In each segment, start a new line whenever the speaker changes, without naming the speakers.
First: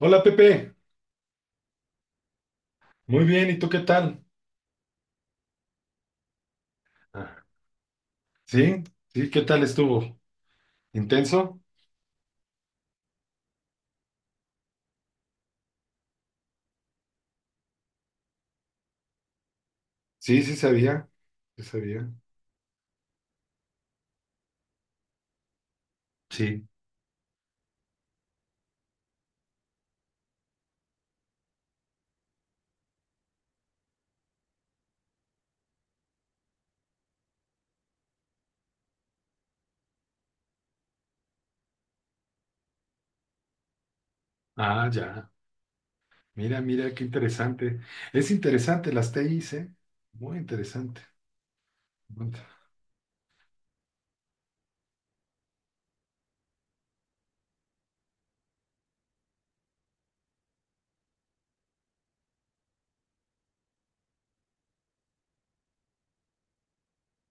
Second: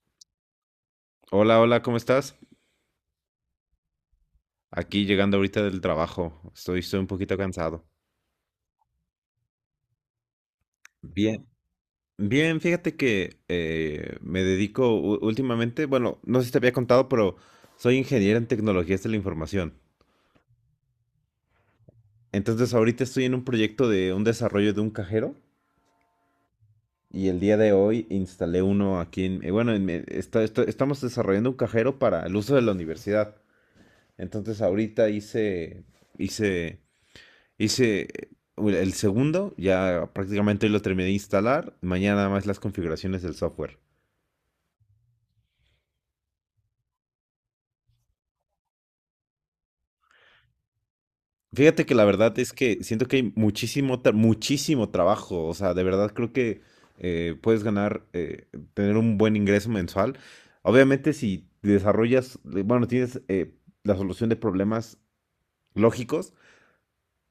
Hola Pepe,
Hola, hola, ¿cómo estás?
muy bien, ¿y tú qué tal?
Aquí llegando ahorita del trabajo. Estoy un poquito
Ah,
cansado.
¿sí? ¿Sí? ¿Qué tal estuvo?
Bien.
¿Intenso?
Bien, fíjate que me dedico últimamente, bueno, no sé si te había contado, pero soy ingeniero en tecnologías de la información.
Sí, sí sabía, sí sabía.
Entonces ahorita estoy en un proyecto de un desarrollo de un cajero
Sí.
y el día de hoy instalé uno aquí en, bueno, en estamos desarrollando un cajero para el uso de la universidad. Entonces ahorita hice, hice Hice el segundo, ya prácticamente hoy lo terminé de instalar. Mañana nada más las configuraciones del software.
Ah, ya. Mira, mira, qué interesante. Es interesante las TIs, ¿eh? Muy interesante.
Fíjate que la verdad es que siento que hay muchísimo trabajo. O sea, de verdad creo que puedes ganar, tener un buen ingreso mensual. Obviamente si desarrollas, tienes la solución de problemas lógicos.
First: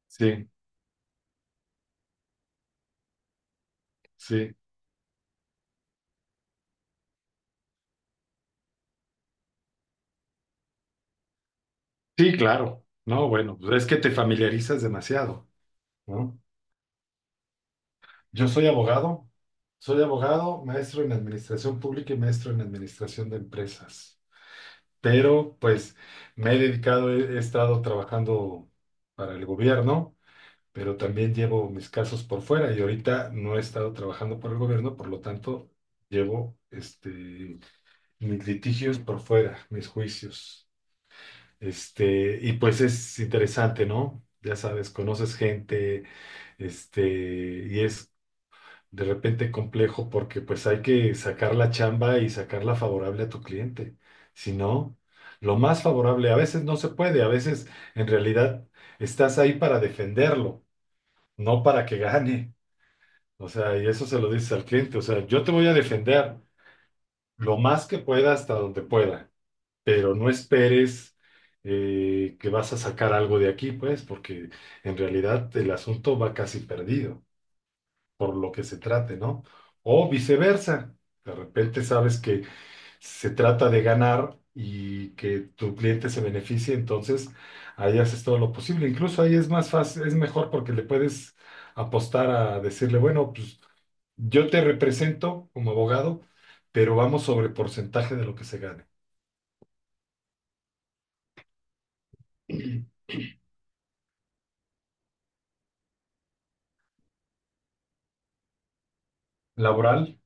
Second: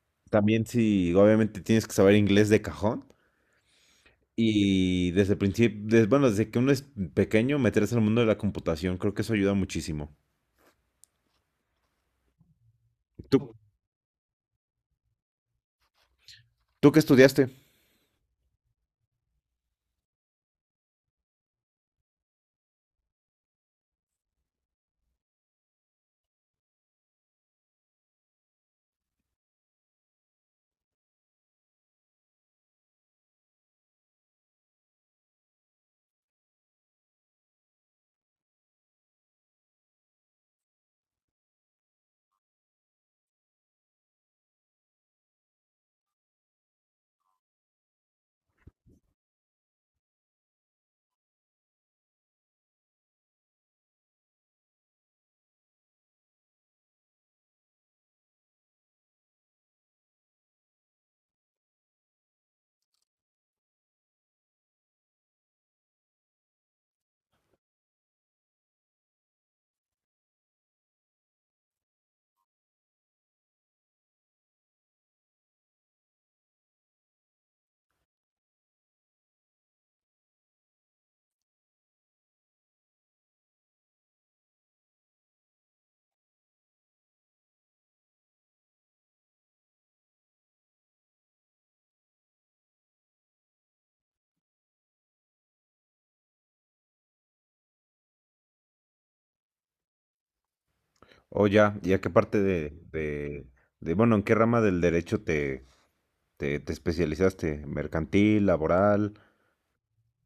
Sí,
También si obviamente tienes que saber inglés de cajón.
sí.
Y desde el principio, bueno, desde que uno es pequeño, meterse en el mundo de la computación, creo que eso ayuda muchísimo.
Sí, claro. No,
¿Tú,
bueno, pues es que te familiarizas demasiado, ¿no?
tú qué estudiaste?
Yo soy abogado, maestro en administración pública y maestro en administración de empresas. Pero pues me he dedicado, he estado trabajando para el gobierno, pero también llevo mis casos por fuera y ahorita no he estado trabajando por el gobierno, por lo tanto, llevo este, mis litigios por fuera, mis juicios. Este, y pues es interesante, ¿no? Ya sabes, conoces gente, este, y es de repente complejo porque pues hay que sacar la chamba y sacarla favorable a tu cliente. Si no, lo más favorable, a veces no se puede, a veces en realidad estás ahí para defenderlo, no para que gane. O sea, y eso se lo dices al cliente, o sea, yo te voy a defender lo más que pueda hasta donde pueda, pero no esperes que vas a sacar algo de aquí, pues, porque en realidad el asunto va casi perdido por lo que se trate, ¿no? O viceversa, de repente sabes que se trata de ganar y que tu cliente se beneficie, entonces ahí haces todo lo posible. Incluso ahí es más fácil, es mejor porque le puedes apostar a decirle, bueno, pues yo te represento como abogado, pero vamos sobre porcentaje de lo que se gane.
O ya, ¿y a qué parte de, bueno, en qué rama del derecho te especializaste? ¿Mercantil, laboral?
¿Laboral?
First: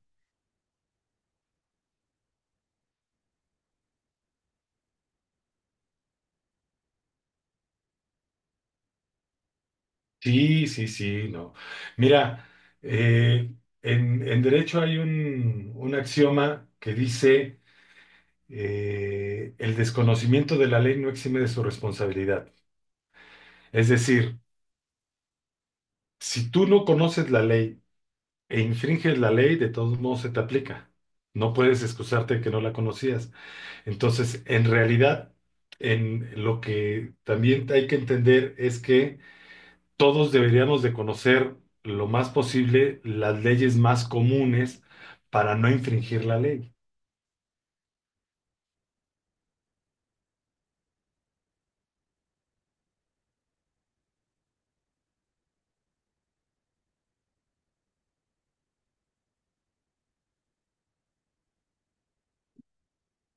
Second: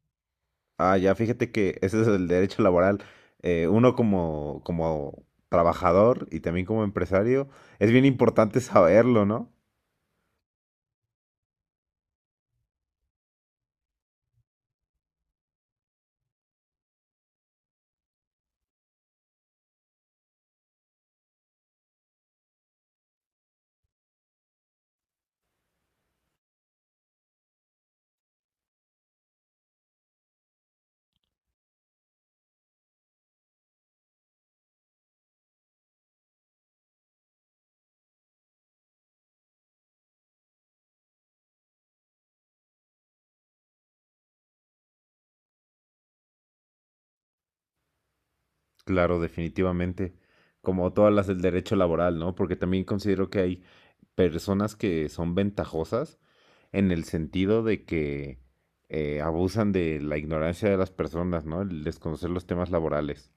Ah, ya, fíjate que ese es el derecho laboral. Uno como, como trabajador y también como empresario, es bien importante saberlo, ¿no?
Sí, sí, sí, no. Mira, eh, en derecho hay un axioma que dice el desconocimiento de la ley no exime de su responsabilidad. Es decir, si tú no conoces la ley e infringes la ley, de todos modos se te aplica. No puedes excusarte de que no la conocías. Entonces, en realidad, en lo que también hay que entender es que todos deberíamos de conocer lo más posible las leyes más comunes para no infringir la ley.
Claro, definitivamente. Como todas las del derecho laboral, ¿no? Porque también considero que hay personas que son ventajosas en el sentido de que abusan de la ignorancia de las personas, ¿no? El desconocer los temas laborales.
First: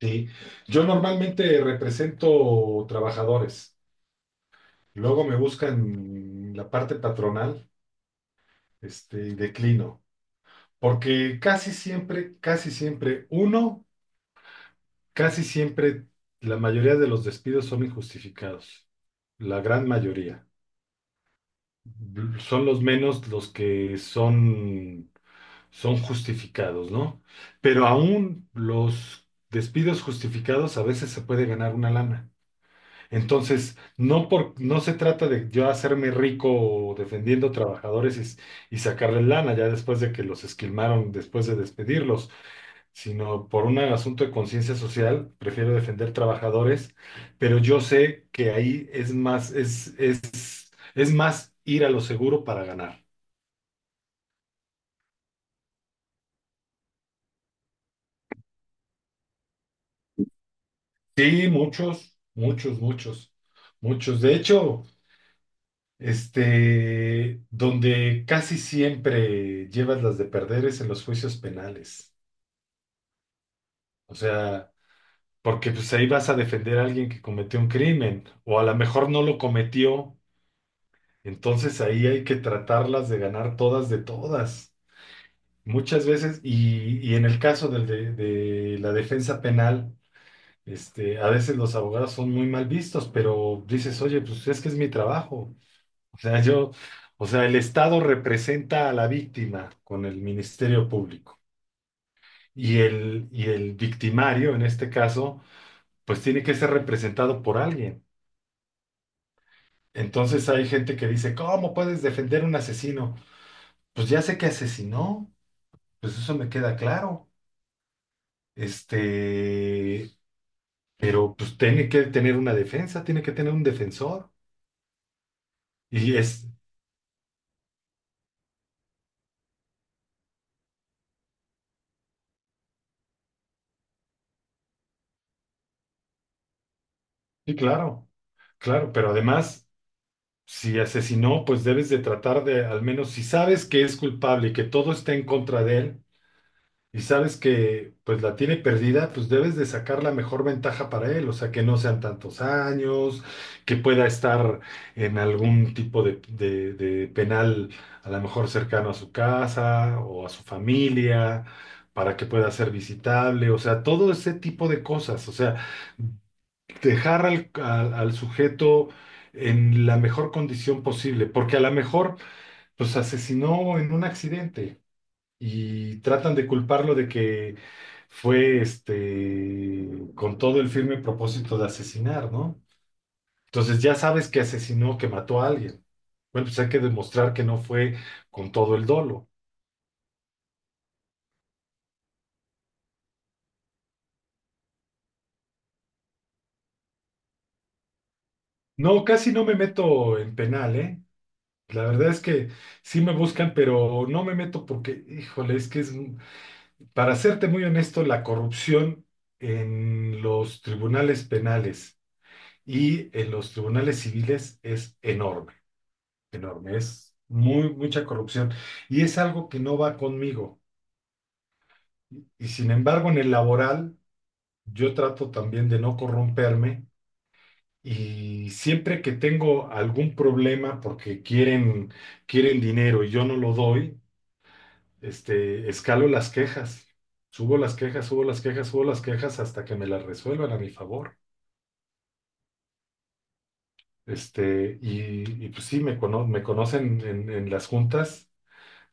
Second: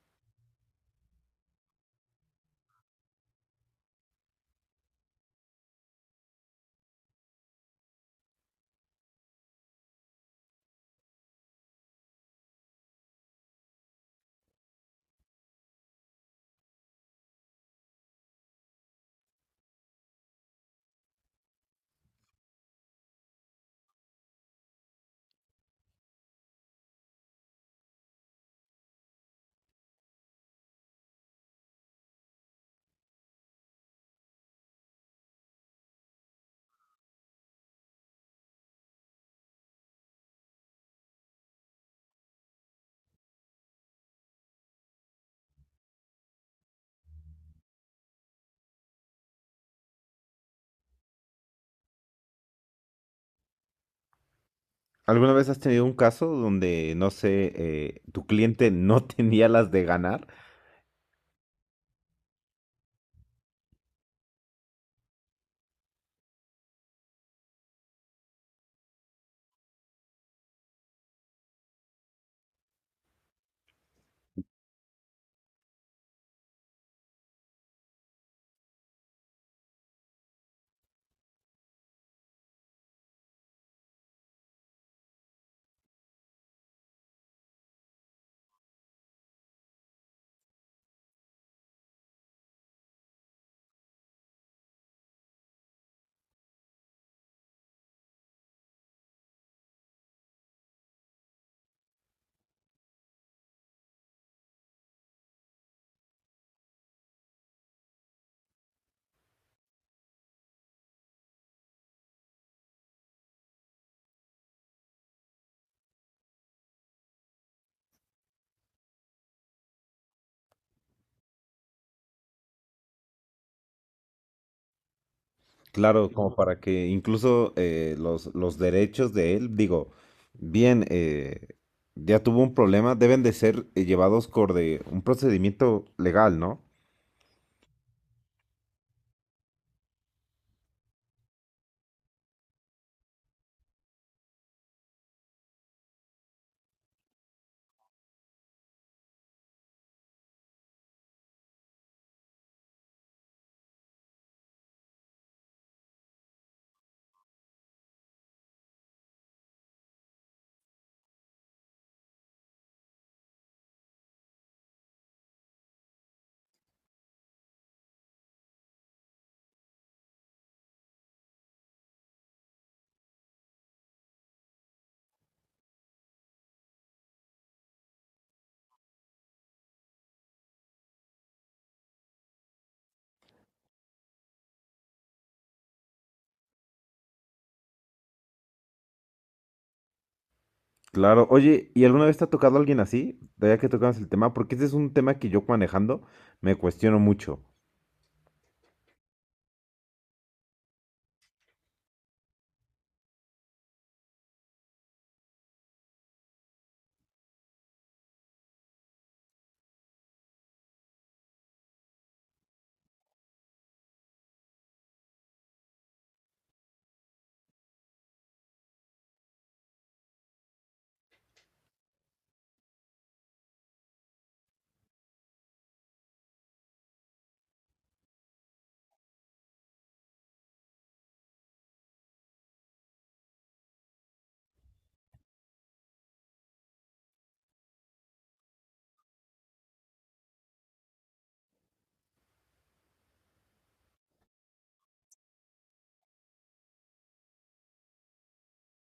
¿Sí? Yo normalmente represento trabajadores. Luego me buscan la parte patronal, este, y declino, porque casi siempre, uno, casi siempre, la mayoría de los despidos son injustificados, la gran mayoría. Son los menos los que son, son justificados, ¿no? Pero aún los despidos justificados a veces se puede ganar una lana. Entonces, no, por, no se trata de yo hacerme rico defendiendo trabajadores y sacarles lana ya después de que los esquilmaron, después de despedirlos, sino por un asunto de conciencia social, prefiero defender trabajadores, pero yo sé que ahí es más, es más ir a lo seguro para ganar.
¿Alguna vez has tenido un caso donde, no sé, tu cliente no tenía las de ganar?
Sí, muchos, muchos, muchos, muchos. De hecho, este, donde casi siempre llevas las de perder es en los juicios penales. O sea, porque pues ahí vas a defender a alguien que cometió un crimen, o a lo mejor no lo cometió, entonces ahí hay que tratarlas de ganar todas de todas. Muchas veces, y en el caso del de la defensa penal, este, a veces los abogados son muy mal vistos, pero dices, oye, pues es que es mi trabajo. O sea, yo, o sea, el Estado representa a la víctima con el Ministerio Público. Y el victimario, en este caso, pues tiene que ser representado por alguien. Entonces hay gente que dice, ¿cómo puedes defender un asesino? Pues ya sé que asesinó, pues eso me queda claro. Este, pero pues tiene que tener una defensa, tiene que tener un defensor.
Claro,
Y
como
es,
para que incluso los derechos de él, digo, bien, ya tuvo un problema, deben de ser llevados por de un procedimiento legal, ¿no?
sí, claro, claro, pero además, si asesinó, pues debes de tratar de, al menos si sabes que es culpable y que todo está en contra de él, y sabes que pues la tiene perdida, pues debes de sacar la mejor ventaja para él, o sea, que no sean tantos años, que pueda estar en algún tipo de, de penal, a lo mejor cercano a su casa o a su familia, para que pueda ser visitable, o sea, todo ese tipo de cosas, o sea, dejar al, al sujeto en la mejor condición posible, porque a lo mejor pues asesinó en un accidente y tratan de culparlo de que fue este con todo el firme propósito de asesinar, ¿no? Entonces ya sabes que asesinó, que mató a alguien. Bueno, pues hay que demostrar que no fue con todo el dolo.
Claro, oye, ¿y alguna vez te ha tocado alguien así? Ya que tocamos el tema, porque este es un tema que yo manejando me cuestiono mucho.
No, casi no me meto en penal, ¿eh? La verdad es que sí me buscan, pero no me meto porque, híjole, es que es, para serte muy honesto, la corrupción en los tribunales penales y en los tribunales civiles es enorme. Enorme, es muy, mucha corrupción y es algo que no va conmigo. Y, sin embargo, en el laboral, yo trato también de no corromperme y siempre que tengo algún problema porque quieren, quieren dinero y yo no lo doy, este, escalo las quejas, subo las quejas, subo las quejas, subo las quejas hasta que me las resuelvan a mi favor. Este, y pues sí, me conocen en las juntas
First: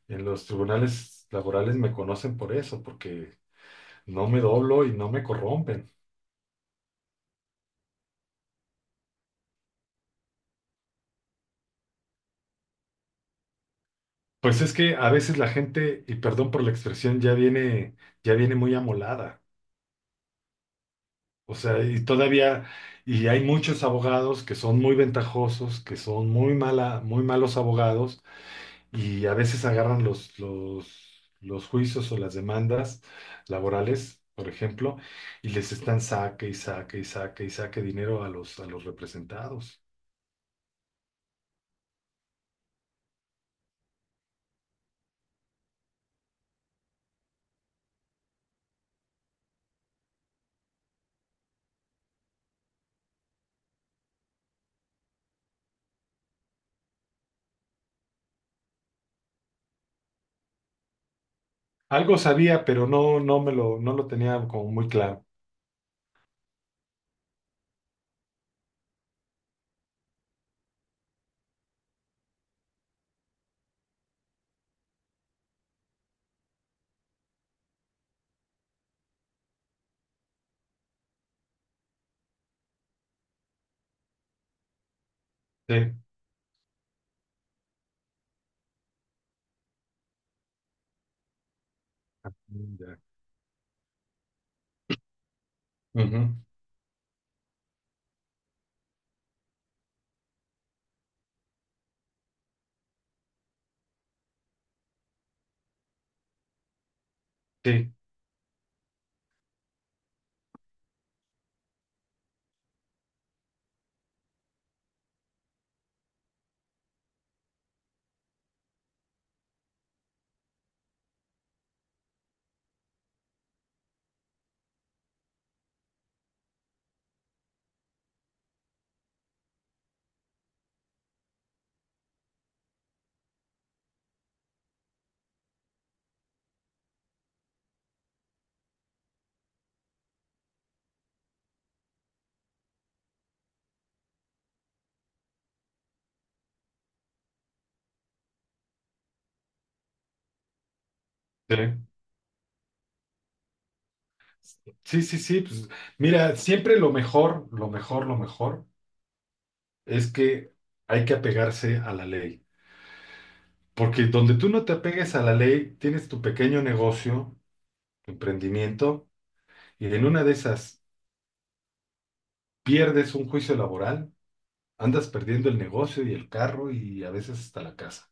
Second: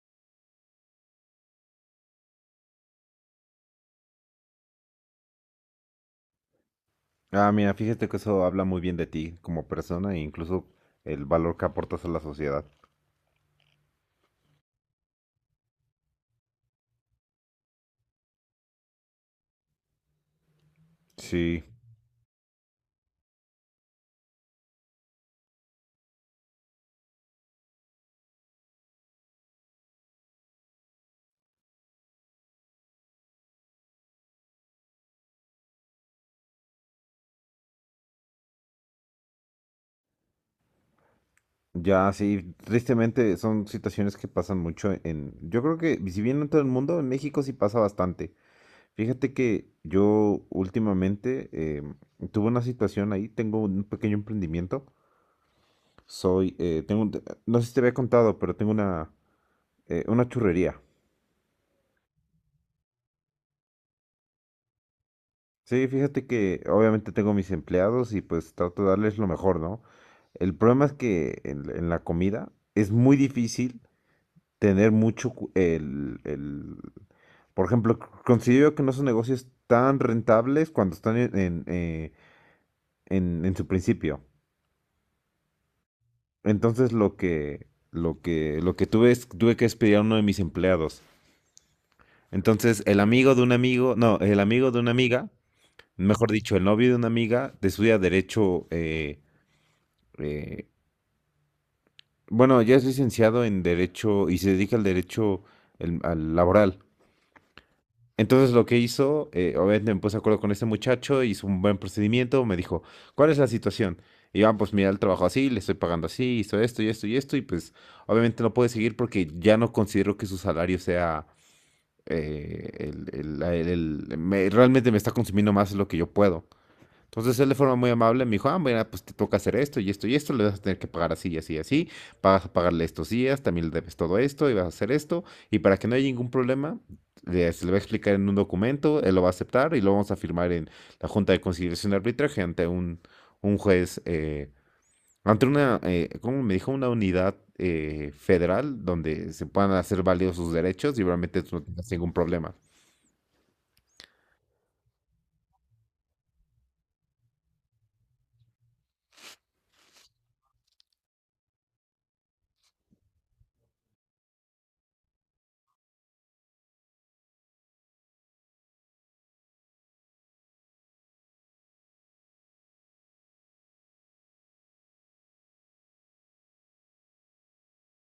en los tribunales laborales me conocen por eso, porque no me doblo y no me corrompen.
Ah, mira, fíjate que eso habla muy bien de ti como persona e incluso el valor que aportas a la sociedad.
Pues es que a veces la gente, y perdón por la expresión, ya viene muy amolada. O
Sí.
sea, y todavía, y hay muchos abogados que son muy ventajosos, que son muy malos abogados, y a veces agarran los, juicios o las demandas laborales, por ejemplo, y les están saque y saque y saque y saque dinero a los representados.
Ya, sí, tristemente son situaciones que pasan mucho en... Yo creo que si bien no en todo el mundo, en México sí pasa bastante. Fíjate que yo últimamente tuve una situación ahí, tengo un pequeño emprendimiento, soy, no sé si te había contado, pero tengo una churrería.
Algo sabía, pero no, no lo tenía como muy claro.
Sí, fíjate que obviamente tengo mis empleados y pues trato de darles lo mejor, ¿no? El problema es que en la comida es muy difícil tener mucho cu- el- Por ejemplo, considero que no son negocios tan rentables cuando están en, en su principio.
Sí.
Entonces lo que tuve es, tuve que despedir a uno de mis empleados. Entonces,
Ya.
el amigo de un amigo, no, el amigo de una amiga, mejor
Ujú.
dicho, el novio de una amiga, estudia derecho, eh, bueno, ya es licenciado en derecho y se dedica al derecho al laboral.
Sí,
Entonces lo que hizo, obviamente me puse de acuerdo con este muchacho, hizo un buen procedimiento, me dijo, ¿cuál es la situación? Y yo, "Ah, pues mira, el trabajo así, le estoy pagando así, hizo esto y esto y esto, y pues obviamente no puede seguir porque ya no considero que su salario sea eh, el- el- la- el- realmente me está consumiendo más de lo que yo puedo. Entonces él de forma muy amable me dijo, ah, mira, pues te toca hacer esto y esto y esto, le vas a tener que pagar así y así y así, vas a pagarle estos días, también le debes todo esto y vas a hacer esto, y para que no haya ningún problema, se le va a explicar en un documento, él lo va a aceptar y lo vamos a firmar en la Junta de Conciliación y Arbitraje ante un juez, ante una, ¿cómo me dijo? Una unidad federal donde se puedan hacer válidos sus derechos y realmente
sí,
tú no tengas ningún problema.
sí, sí, sí, pues mira, siempre lo mejor, lo mejor, lo mejor es que hay que apegarse a la ley, porque donde tú no te apegues a la ley, tienes tu pequeño negocio, tu emprendimiento, y en una de esas pierdes un juicio laboral, andas perdiendo el negocio y el carro y a veces hasta la casa.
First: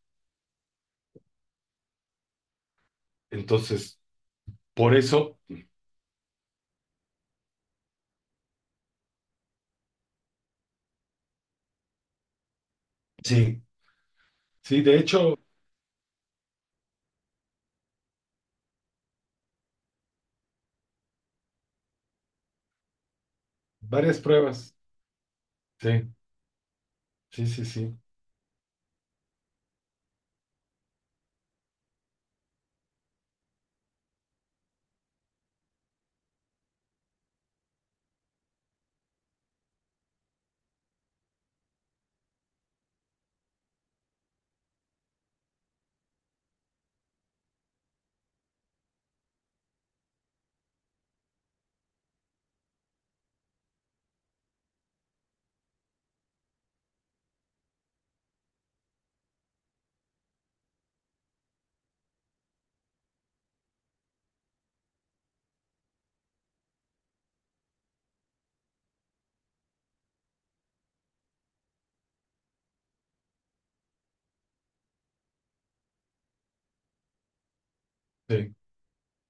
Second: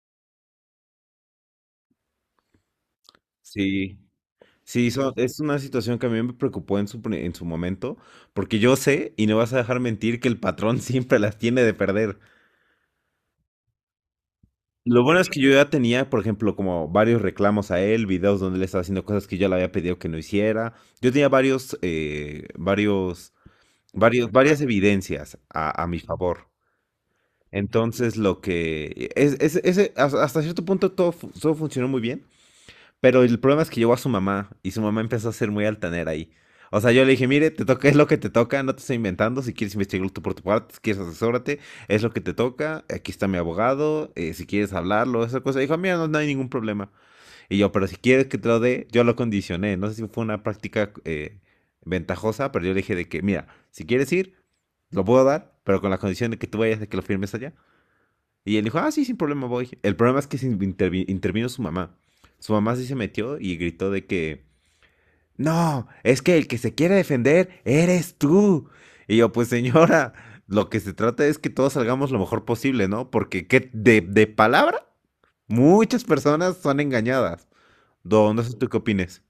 Sí.
Entonces,
Sí,
por eso,
es una situación que a mí me preocupó en en su momento, porque yo sé, y no vas a dejar mentir, que el patrón siempre las tiene de perder.
sí, sí, de
Lo bueno es
hecho,
que yo ya tenía, por ejemplo, como varios reclamos a él, videos donde él estaba haciendo cosas que yo le había pedido que no hiciera. Yo tenía
varias
varias
pruebas,
evidencias a mi
sí,
favor.
sí, sí, sí,
Entonces, lo que... es- ese- hasta hasta cierto punto todo funcionó muy bien. Pero el problema es que llegó a su mamá y su mamá empezó a ser muy altanera ahí. O sea, yo le dije, mire, te toca, es lo que te toca, no te estoy inventando, si quieres investigarlo tú por tu parte, si quieres asesórate, es lo que te toca, aquí está mi abogado, si quieres hablarlo, esa cosa. Dijo, mira, no, no hay ningún problema. Y yo, pero si quieres que te lo dé, yo lo condicioné, no sé si fue una práctica ventajosa, pero yo le dije de que, mira, si quieres ir, lo puedo dar, pero con la condición de que tú vayas, de que lo firmes allá. Y él dijo, ah, sí, sin problema voy. El problema es que se intervino su mamá. Su mamá sí se metió y gritó de que, no, es que el que se quiere defender eres tú. Y yo, pues señora, lo que se trata es que todos salgamos lo mejor posible, ¿no? Porque de palabra, muchas personas son engañadas. Don, no sé
sí.
tú qué opines.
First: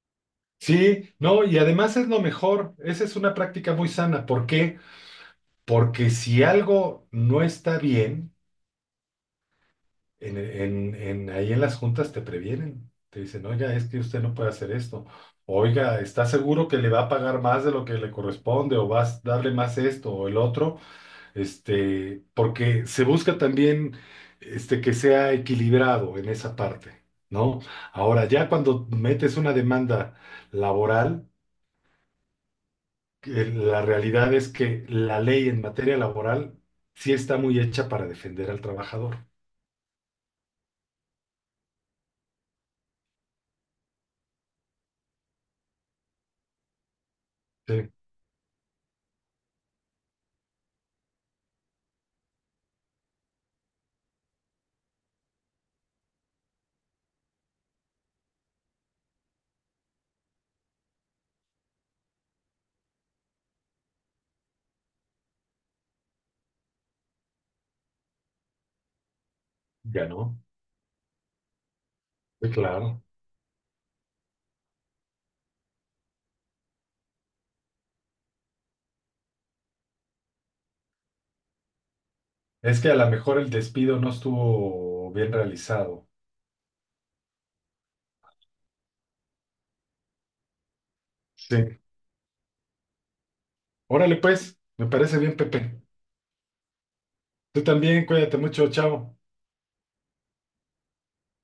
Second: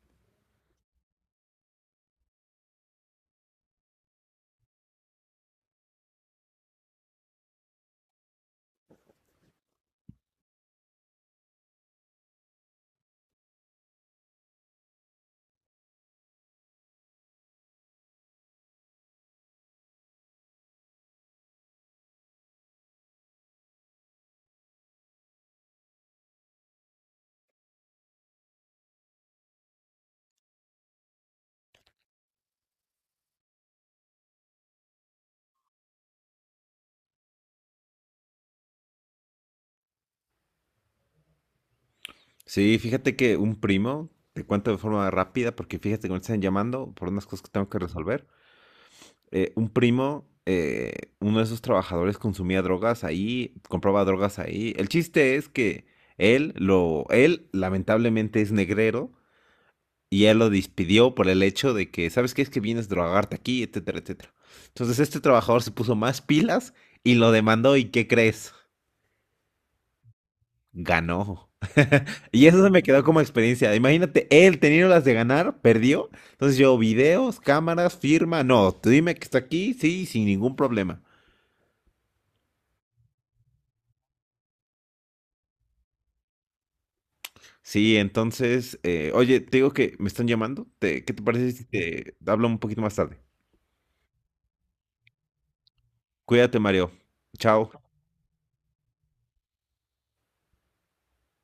Sí, no, y además es lo mejor, esa es una práctica muy sana. ¿Por qué? Porque si algo no está bien, ahí en las juntas te previenen, te dicen, oiga, es que usted no puede hacer esto, oiga, ¿está seguro que le va a pagar más de lo que le corresponde o vas a darle más esto o el otro? Este, porque se busca también este, que sea equilibrado en esa parte, ¿no? Ahora, ya cuando metes una demanda laboral, que la realidad es que la ley en materia laboral sí está muy hecha para defender al trabajador.
Sí, fíjate que un primo, te cuento de forma rápida, porque fíjate que me están llamando por unas cosas que tengo que
Sí,
resolver. Eh, un primo, uno de esos trabajadores consumía drogas ahí, compraba drogas ahí. El chiste es que él lamentablemente es negrero y él lo despidió por el hecho de que, ¿sabes qué? Es que vienes a drogarte aquí, etcétera, etcétera. Entonces este trabajador se puso más pilas y lo demandó y ¿qué crees?
ganó.
Ganó. Y
Sí,
eso se me
claro.
quedó como experiencia. Imagínate, él teniendo las de ganar, perdió. Entonces yo, videos, cámaras, firma, no, tú dime que está aquí, sí, sin ningún problema.
Es que a lo mejor el despido no estuvo bien realizado.
Sí, entonces, oye, te digo que me están llamando. ¿Qué te parece si
Sí.
te hablo un poquito más tarde?
Órale, pues, me parece bien, Pepe.
Cuídate, Mario.
Tú
Chao.
también, cuídate mucho, chao.